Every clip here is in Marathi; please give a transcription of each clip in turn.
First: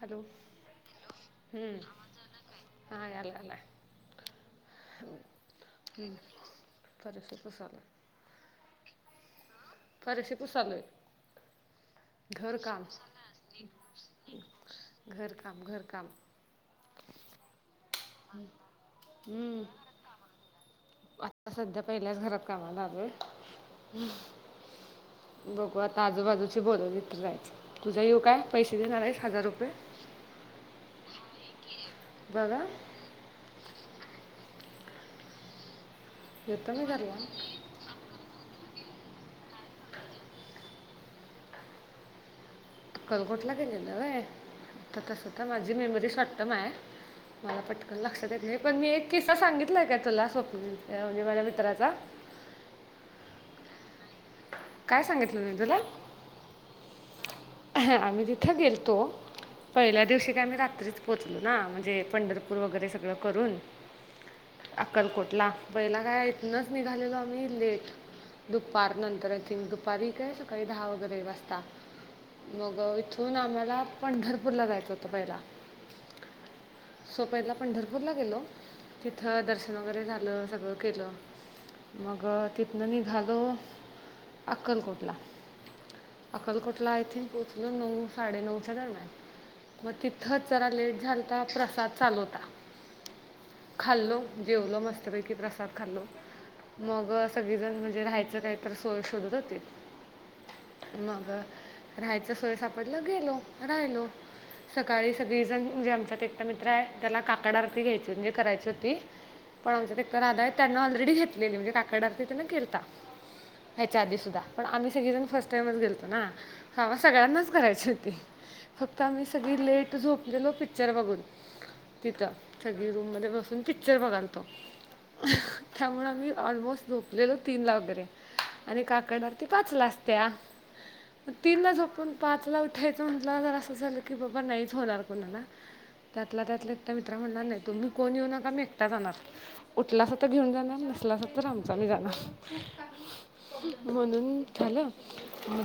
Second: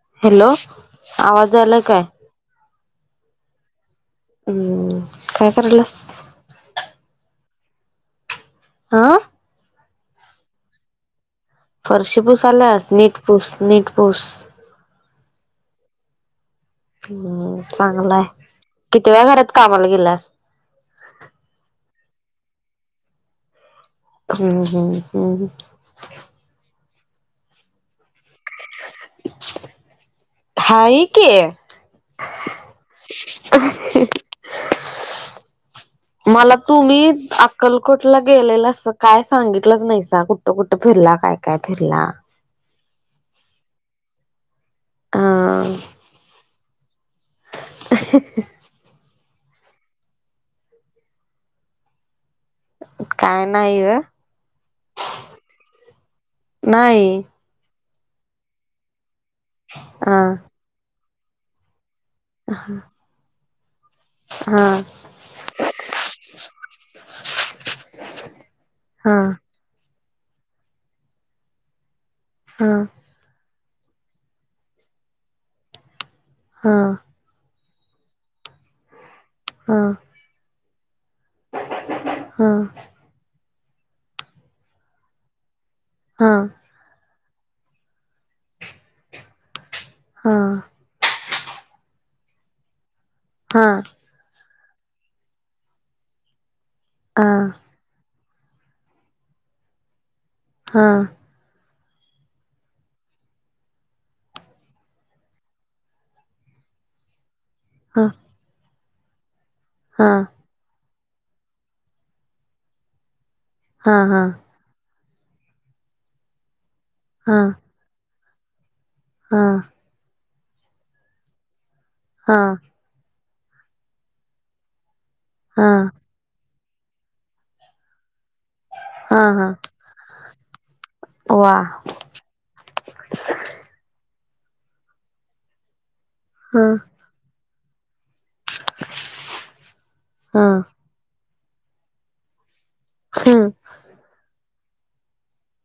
हॅलो आवाज हू आलाय काय हा यालागलाय हू काय कराल्यास [unintelligible] आ फरशी पुसालोय फरशी घर काम पुसाल्यास नीट पुस नीट पुस घर काम घर काम चांगलंय कितव्या घरात हम्म कामाला गेल्यास आता सध्या पहिल्याच घरात कामाला आलोय हम्म हम्म हम्म बघू आता आजूबाजूची बोलवली तर जायचं, उदय येऊ काय? पैसे देणार हाय एक हजार रुपये, हाय की बघ हा. मला येतो मी तुम्ही घरला आप. अक्कलकोटला गेलेलं अस काय सांगितलंच नाहीसा, कुठं कुठं फिरला काय काय फिरला? अक्कलकोटला गेलेलो होय! कसं काय माझी अ मेमरी शॉर्ट टाईम हाय. मला पटकन लक्षात येत नाही पण, मी एक किस्सा सांगितलाय काय तुला? स्वप्न म्हणजे माझ्या मित्राचा. काय नाही ग. काय सांगितलं नाही तुला? नाही आम्ही जिथे गेलतो, पहिल्या हा दिवशी काही रात्रीच पोचलो ना म्हणजे. पंढरपूर वगैरे सगळं करून. हा अक्कलकोटला पहिला काय इथनच निघालेलो आम्ही. लेट. दुपार हा नंतर इथ, दुपारी काय सकाळी दहा वगैरे वाजता हा मग इथ. हा ना. मला आम्हाला पंढरपूरला जायचं होतं पहिला. हा. सो पहिला पंढरपूरला गेलो, तिथं दर्शन हा वगैरे झालं सगळं केलं. मग हा तिथनं निघाल. अक्कलकोटला, अक्कलकोटला आय थिक पोहोचलो नऊ साडेनऊच्या दरम्यान. मग तिथेच हा जरा लेट झालंता, प्रसाद चाललो होता हा खाल्लो. जेवलं मस्तपैकी प्रसाद खाल्लो मग हा सगळीजण, म्हणजे राहायचं काही तर सोय. शोधत होते, हा मग. राहायचं सोय सापडलं गेलो, राहिलो, सकाळी सगळीजण म्हणजे आमच्या एक. आमच्या त्याचे मित्र आहेत त्यांना काकड आरती, हा घ्यायची होती पण हा आमच्या राधा काहीच. [unintelligible] त्यांनी ऑलरेडी घेतलेली म्हणजे, काकड आरती त्यानं केलता. हा याच्या आधी हा सुद्धा, आम्ही सगळे फर्स्ट टाइम गेलतो ना. काम हा सगळ्यांनाच करायची होती, फक्त आम्ही हा सगळी लेट झोपलेलो पिक्चर बघून, तिथं. हा रूममध्ये बसून पिक्चर बघालातो, होतो हा त्यामुळे मी ऑलमोस्ट झोप. गेले तीनला आणि हा काकड आरती हा पाचला वगैरे असत्या. वा आपण पाचला उठायचं म्हणलं, तर असं झालं की बाबा नाहीच होणार कोणाला. त्यातला ह त्यातला एक मित्र म्हणणार नाही तुम्ही कोण येऊ नका मी. उठलासा तर ह घेऊन जाणार, नाही तर आमचं आम्ही जाणार. हम्. म्हणून झालं,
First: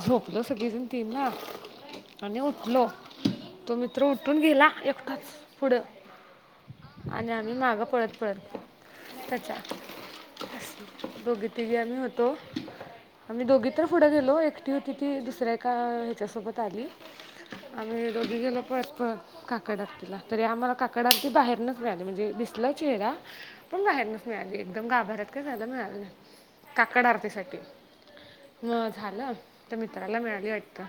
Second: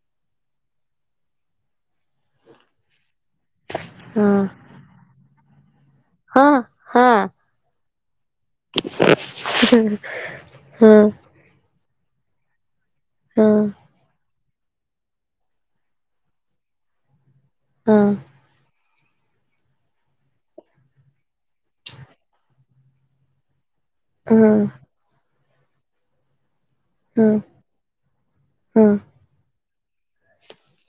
झोपलो सगळेजण तीनला. आणि उठलो, तो मित्र उठून गेला एकटाच पुढं. हा हा. मी मागं पळत पळत, त्याच्या ह ह दूघी [unintelligible] तिघी आम्ही होतो. ह ह आम्ही दोघी तर पुढं गेलो, एकटी होती ती दुसऱ्या एका ह्याच्यासोबत आली. ह आम्ही दोगी गेलो पळत पळत. काकड आरतीला तरी आम्हाला काकड आरती बाहेरच मिळाली, म्हणजे दिसला चेहरा पण बाहेरनं. ह ह मिळाली ह ह ह ह ह ह ह ह ह एकदम, गाभऱ्याात काय मिळालं काकड आरतीसाठी. मग ह झालं तर मित्राला मिळाल वाटतं.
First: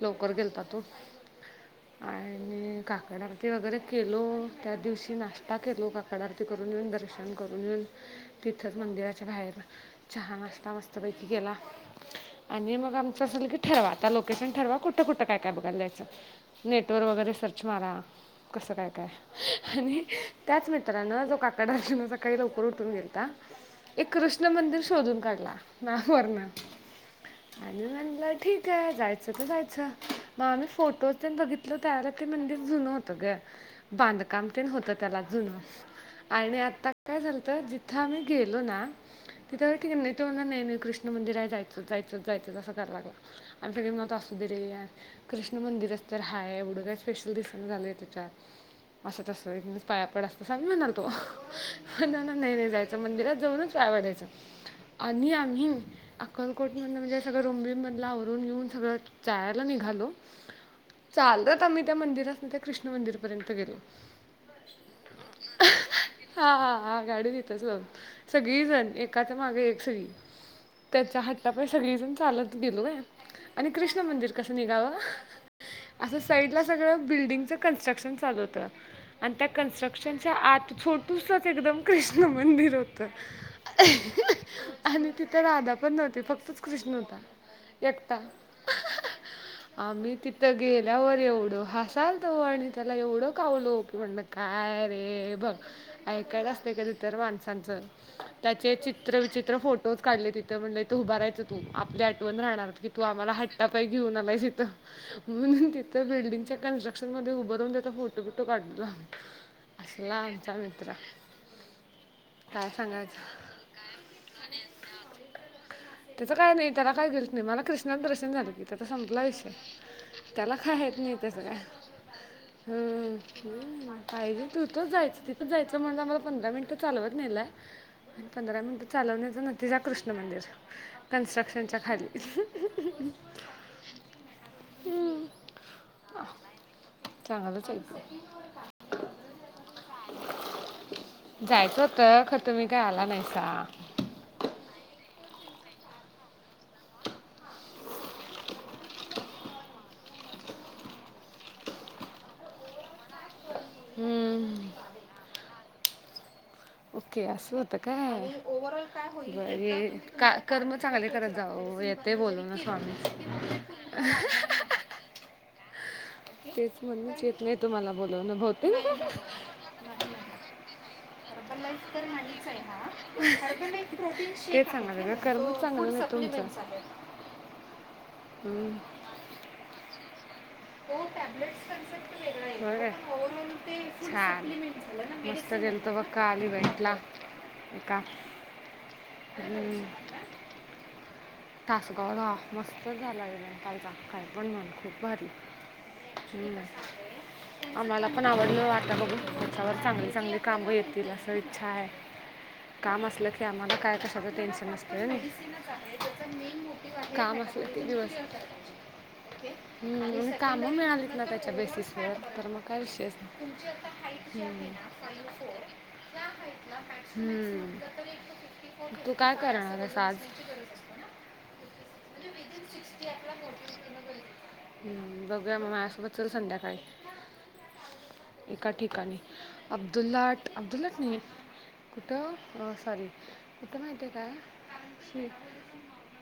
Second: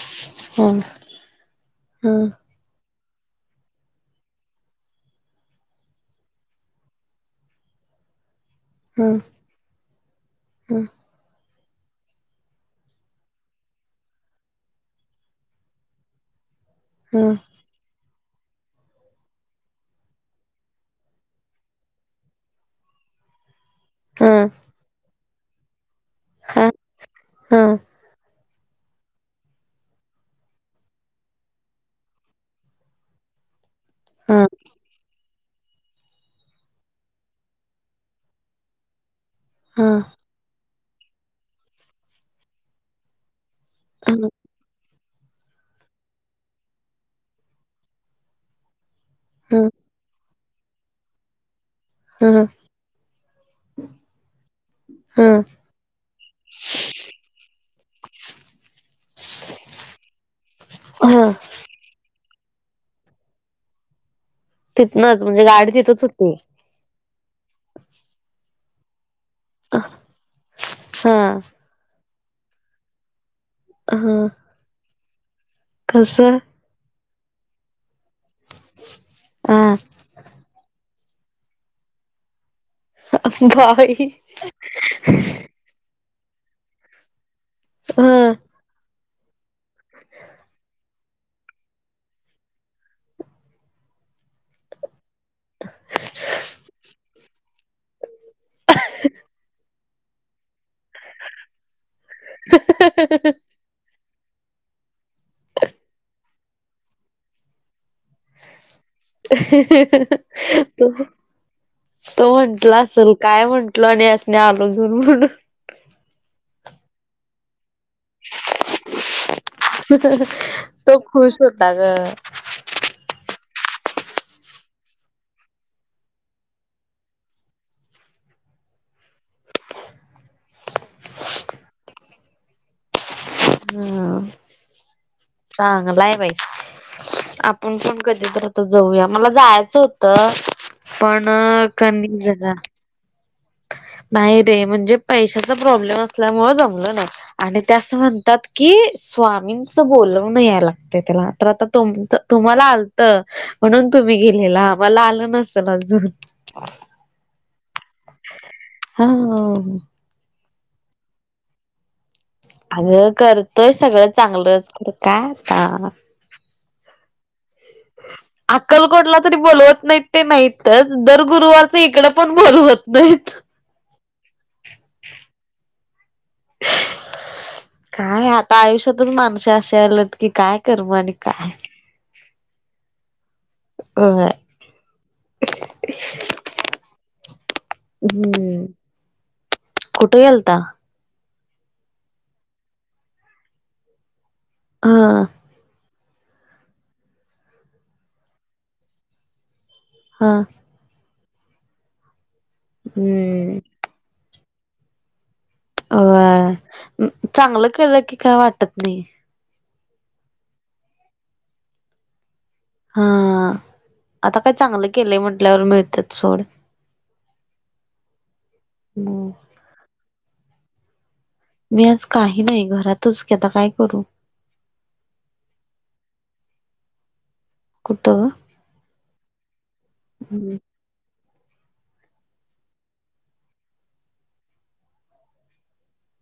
लवकर गेलता तो आणि काकड आरती. ते वगैरे केलो, त्या दिवशी नाश्ता केलो काकड आरती करून येऊन दर्शन करून येऊन. तिथंच मंदिराच्या बाहेर, चहा नास्ता मस्तपैकी केला. आणि मग आमचं असं की ठरवा, आता लोकेशन ठरवा कुठं कुठं काय काय बघायला जायचं. नेटवर वगैरे सर्च मारा, कसं काय काय. आणि त्याच मित्रानं, जो काकड आरती ला सकाळी लवकर उठून गेलता, एक कृष्ण मंदिर शोधून काढला, ना वण आणि म्हणलं ठीक काय, जायच त जायच. मग आम्ही फोटोज तेन बघितलं त्यावेळेला ते मंदिर जुन होतं ग, बांधकाम ते होतं त्याला जुनं, आणि आता काय झालतं जिथं आम्ही गेलो ना, तिथ ठीक नाही, तो म्हणाला नाही नाही कृष्ण मंदिर आहे जायचंच जायचंच जायचं असं कराय लागला. आम सगळी मत असू दे रे, कृष्ण मंदिरच तर हाय, एवढं काय स्पेशल दिसना झालय त्याच्यात. असं तसं ईतनच पाया पड असतस असं आम्ही म्हणालतो. ना ह ह ना ह नाही नाही जायचं, मंदिरात जाऊनच पाया पडायच आणि अक्कलकोट मधलं रूमबीमधलं सगळं आवरून घेऊन सगळं जायाला निघालो. चालत आम्ही त्या मंदिरात नं त्या कृष्ण मंदिरापर्यंत गेलो. तिथनंच, म्हणजे गाडी तिथंच हुती. हा हा, गाडी तितच लाऊन, सगळी जण, एकाच्या माग एक सगळी. हा त्याच्या हट्टापाय सगळीजण चालत गेलो काय, आणि ह मंदिर कसं निघावं कस असं साईड ला सगळं बिल्डिंगचं कन्स्ट्रक्शन चालू होतं, आणि त्या हा कन्स्ट्रक्शन च्या आत, छोटूसचं एकदम कृष्ण मंदिर होत बाई [inaudible] आणि तिथं राधा पण नव्हती, फक्त कृष्ण हुता, एकटा. आम्ही तिथं गेल्यावर एवढं हसालतो, आणि त्याला एवढं कावलो की म्हणलं काय रे बघ, ऐकायचं असतय कधीतर माणसांच, त्याचे चित्र विचित्र फो टोच काढले तिथं, म्हणलं इथ उभारायचं तू, आपली आठवण राहणार की तू आम्हाला हट्टा पाय घेऊन आलायस इथं. म्हणून तिथं बिल्डिंगच्या कन्स्ट्रक्शन मध्ये उभ राहून त्याचा फो फोटो बिटो काढलो, असला आमचा ह मित्र. तो काय म्हटला असल, सांगायचं काय म्हंटलो आणि ह्यासनी आलो घिऊन म्हणून. त्याचं काय नाही, त्याला काय गिल्ट नाही, मला क्रि दरशन झालं की त्याचा संपला विषय, त्याला कायेत तो नाही त्याच खुश काय, होता ग हम्म पाहिजे तिथंच जायचं तिथंच जायचं म्हणून आम्हाला पंधरा मिनिटं चालवत नेलाय पंधरा मिनिट चालवण्याचा नतीजा कृष्ण मंदिर, कन्स्ट्रक्शनच्या खाली. ह्म चांगलं आहे बाई, चांगलंच आपण पण ऐकलं कधीतर जाऊया, मला जायचं होतं पण जायचं कनी होतं खरं जरा तुम्ही काय आला नाही का नाही रे, म्हणजे पैशाचा प्रोब्लेम असल्यामुळं जमलं नाही. आणि ते असं म्हणतात की, स्वामींचं बोलवणं याय लागतय त्याला, तर आता तुमचं तुम्हाला आलतं म्हणून तुम्ही गेलेला, आमाला आलं नसल अजून. ओके असं होत काय, हा बर हे का कर्म चांगले करत जावावेत. अगं करतोय सगळं चांगलंच, खरं काय आता. तेच, म्हणूनच येत नाही तुम्हाला बोलवणं बहूतेक. अक्कलकोटला तरी बोलवत नाहीत ते नाहीतच दर गुरुवारच इकडं पण बोलवत नाहीत. तेच सांगणार गं कर्म चांगल नाही तुमच? काय आता आयुष्यातच माणसं असे याल्यात की काय. कर्म हो आणि काय काय. होय. छान, मस्त गेलतो बघ काल इव्हेंट ला. हम. हम्म. कुठ गेलता? तासगावला मस्त झाला इव्हेंट कालचा काय पण म्हण खूप हा भारी. हम्म, आम्हाला पण आवडल आता बघू. त्यावर चांगली हा चांगली कामं येतील असं इच्छा आहे काम असलं की हम्म आम्हाला काय कस सगळ टेन्शन नसतंय आहे नाय. अ चांगलं केलं दिवस. की काय वाटत नाही. ओके हम् काम मिळालीत ना त्याच्या बेसिस वर तर मग काय हा विषयच आता काय नाही. चांगलं केलंय म्हटल्यावर मिळतात सोड. हम्म, तू हम्म काय करणार आहेस आज? असते ना मी आज म्हणजे काही नाही विदिन सिक्स्टी घरातच आपला की आता काय मोटिव्ह करू. करणं गरजेचं आहे बघूया मग माझ्यासोबत चल संध्याकाळी. कुठं? एका ठिकाणी अब्दुल्लाट, अब्दुल्लाट नाही. कुठं सॉरी कुठं माहिती आहे काय स्वी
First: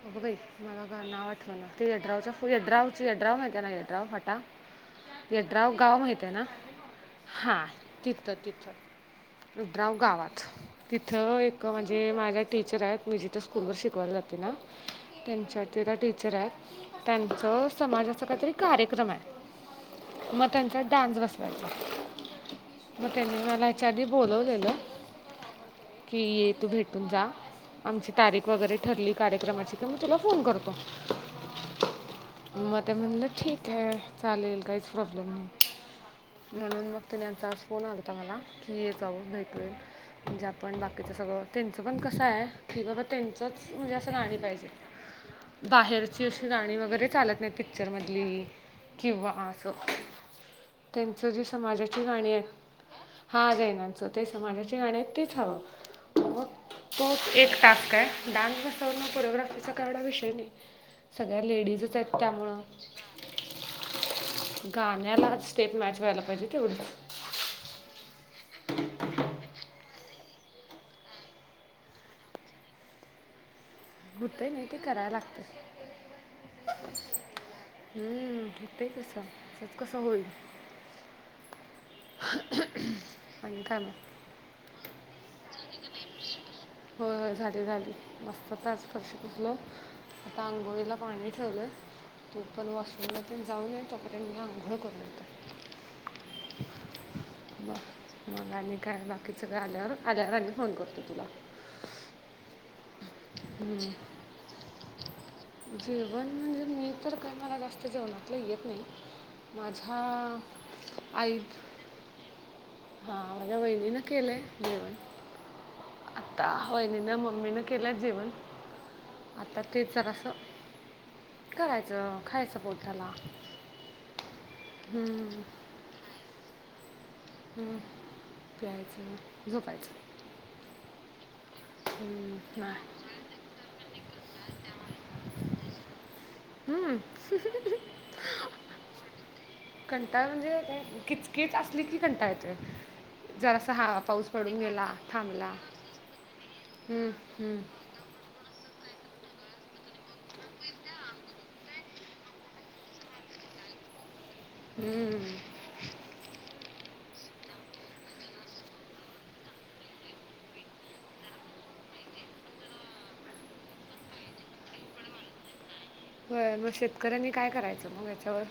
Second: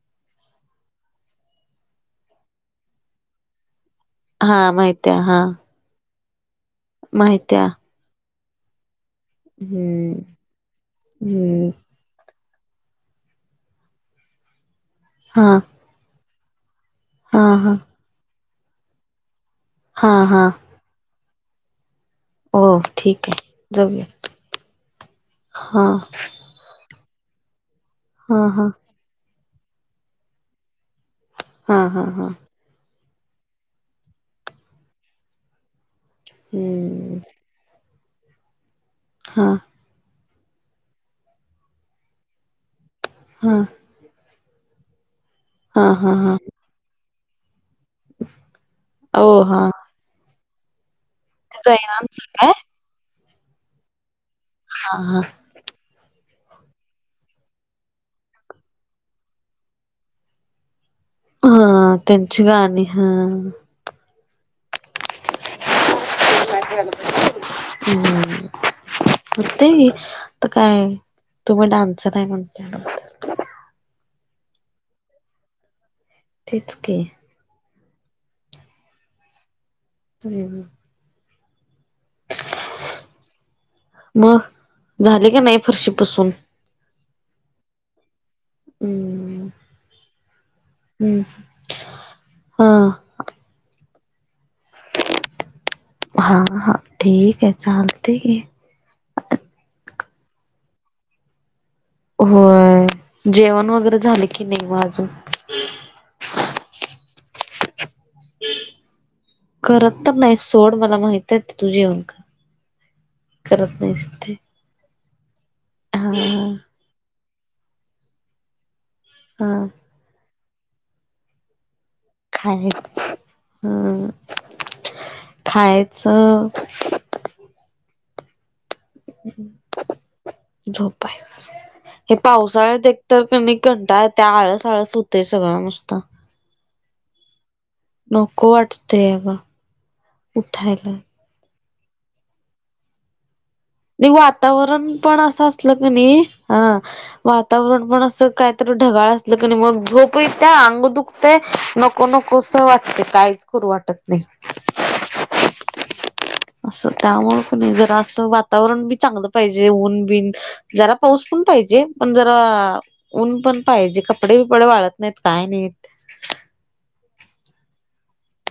अग बाई मला काय आठवना येड्रवच्या येड्रा येड्राव हाय का नाय येड्रावट हा माहित्या हा यड्रॉव गाव माहित आहे ना. माहित्या हा. तिथं तिथं यद्राव हम्म गावात तिथं एक हम्म म्हणजे म्हणजे माझ्या टीचर आहेत मी जिथं स्कूलवर शिकवायला जाते ना. हा त्यांच्यावरती त्या टीचर आहेत हा त्यांचं हा समाजाचा काहीतरी कार्यक्रम आहे. हा हा मग त्यांचा डान्स बसवायचायं. हो मग ठीक त्यांनी आहे मला याच्या आधी जाऊया बोलवलेलं, हा की ये तू भेट तू जा आमची हा तारीख हा वगैरे ठरली कार्यक्रमाची का मी तुला फोन करतो. हां हां हां. मग ते म्हणलं ठीक आहे चालेल काहीच प्रॉब्लेम नाही. म्हणून मग हम्म त्यांचा आज फोन आलाता मला की ये जाऊं हा भेट होईल. म्हणजे आपण बाकीच सगळं त्यांचं पण कसं आहे की बाबा त्यांचच हा म्हणजे असं गाणी पाहीजे हा हा बाहेरची हा अशी गाणी वगैरे चालत नाही ती पिक्चर मधली किंवा हो हा आस त्यांचं जी समाजाची सैरामच गाणी काय आहेत हा जैनानंच ते समाजा जे गाण हा आहे हा तेच हवं मग तोच एक टास्क आहे डान्स बस कोरिओग्राफीचा का एवढा विषय नाही सगळ्या हा लेडीजच आहेत त्यांची त्यामुंळ. गाणी हा गाण्याला स्टेप मॅच व्हायला पाहिजे तेवढंच. हम्म. ते तर काय तुम्ही डान्स नाय म्हणतायं. होतय नाही तर कराय लागतय. तेच की हम्म हुतंय कसं त्यात कस होईल. हम्म आणि काय मग? मग झाले का नाही फरशी पुसून हो झाली झाली मस्तच आज. फरशी हम्म पुसलो, आता आंघोळीला हम्म पाणी ठेवलंय, तो पण हा वॉशरूम ला तेन जाऊन ये तोपर्यंत मी आंघळ करून येतो. हा हा ठीक य बरं चालतंय की. मग आणि काय [unintelligible] बाकीच काय आल्यावर आल्यावर आणि फोन करतो तुला. होय जेवण हम्म. वगैरे झाले की नाही मग अजून? जेवण म्हणजे मी तर काय मला जास्त जेवणातलं येत नाही. माझ्या करत तर नाही सोड मला माहित आहे तुझी [unintelligible] हा माझ्या वहिणी न केलय जेवण. हां. वहिनीन, मम्मीनं केलय जेवण आता हा तेच जरासं करायचं. खायचं खायच पोटाला हं हम्म, खायच ह प्यायचं न झोपायचं. झोपायच. हे हम्म, पावसाळ्यात नाही एकतर कनय कंटाळत्या आळस आळस होतेय सगळा नुसता. हम्म. नको वाटतय अग. कंटाळा म्हणजे काय किचकीच असली की कंटाळा येतोय. जरासा हा नाय पाऊस पडून वातावरण गेला पण अस थांबला असलं की नाही ह हम्म, हम्म, वातावरण पण असं काय तर ढगाळ असलं क नाय मग झोप येत्या, अंग दुखतय न नको नकोसं वाटतय काहीच करू वाटत नाही. हम्म. असं त्यामुळे कनाय जरा असं वातावरण बी चांगलं पाहिजे ऊन बिन जरा पाऊस पण पाहिजे पण जरा ऊन पण पाहिजे कपडे बिपडे वाळत नाहीत काय नाहीत. होय मग शेतकऱ्यांनी काय करायचं मग याच्यावर?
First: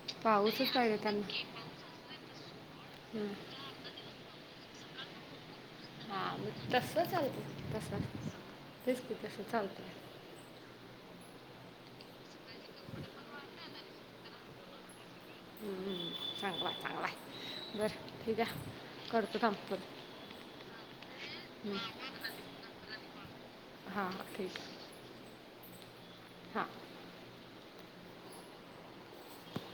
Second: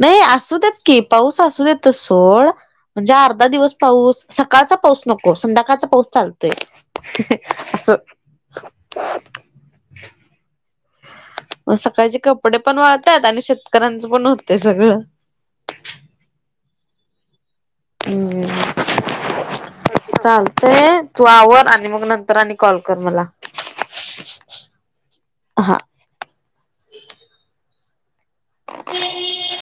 नाही आसू पाऊसच देत पाहिजे की त्यांना पाऊस आसू देत त सोड म्हणजे हम्म. अर्धा दिवस पाऊस, सकाळचा पाऊस नको संध्याकाळचा पाऊस हा मग तसं चालतोय असं. चालतंय. मग सकाळचे कपडे पण वाळतात आणि शेतकऱ्यांचं पण होतय सगळं. हम्म चांगलाय, चांगलाय बरं हम्म. ठीकय. चालतंय, तू आवर आणि मग नंतर आणि कॉल कर मला. हा ठीक आहे. हा. हा. [inaudible]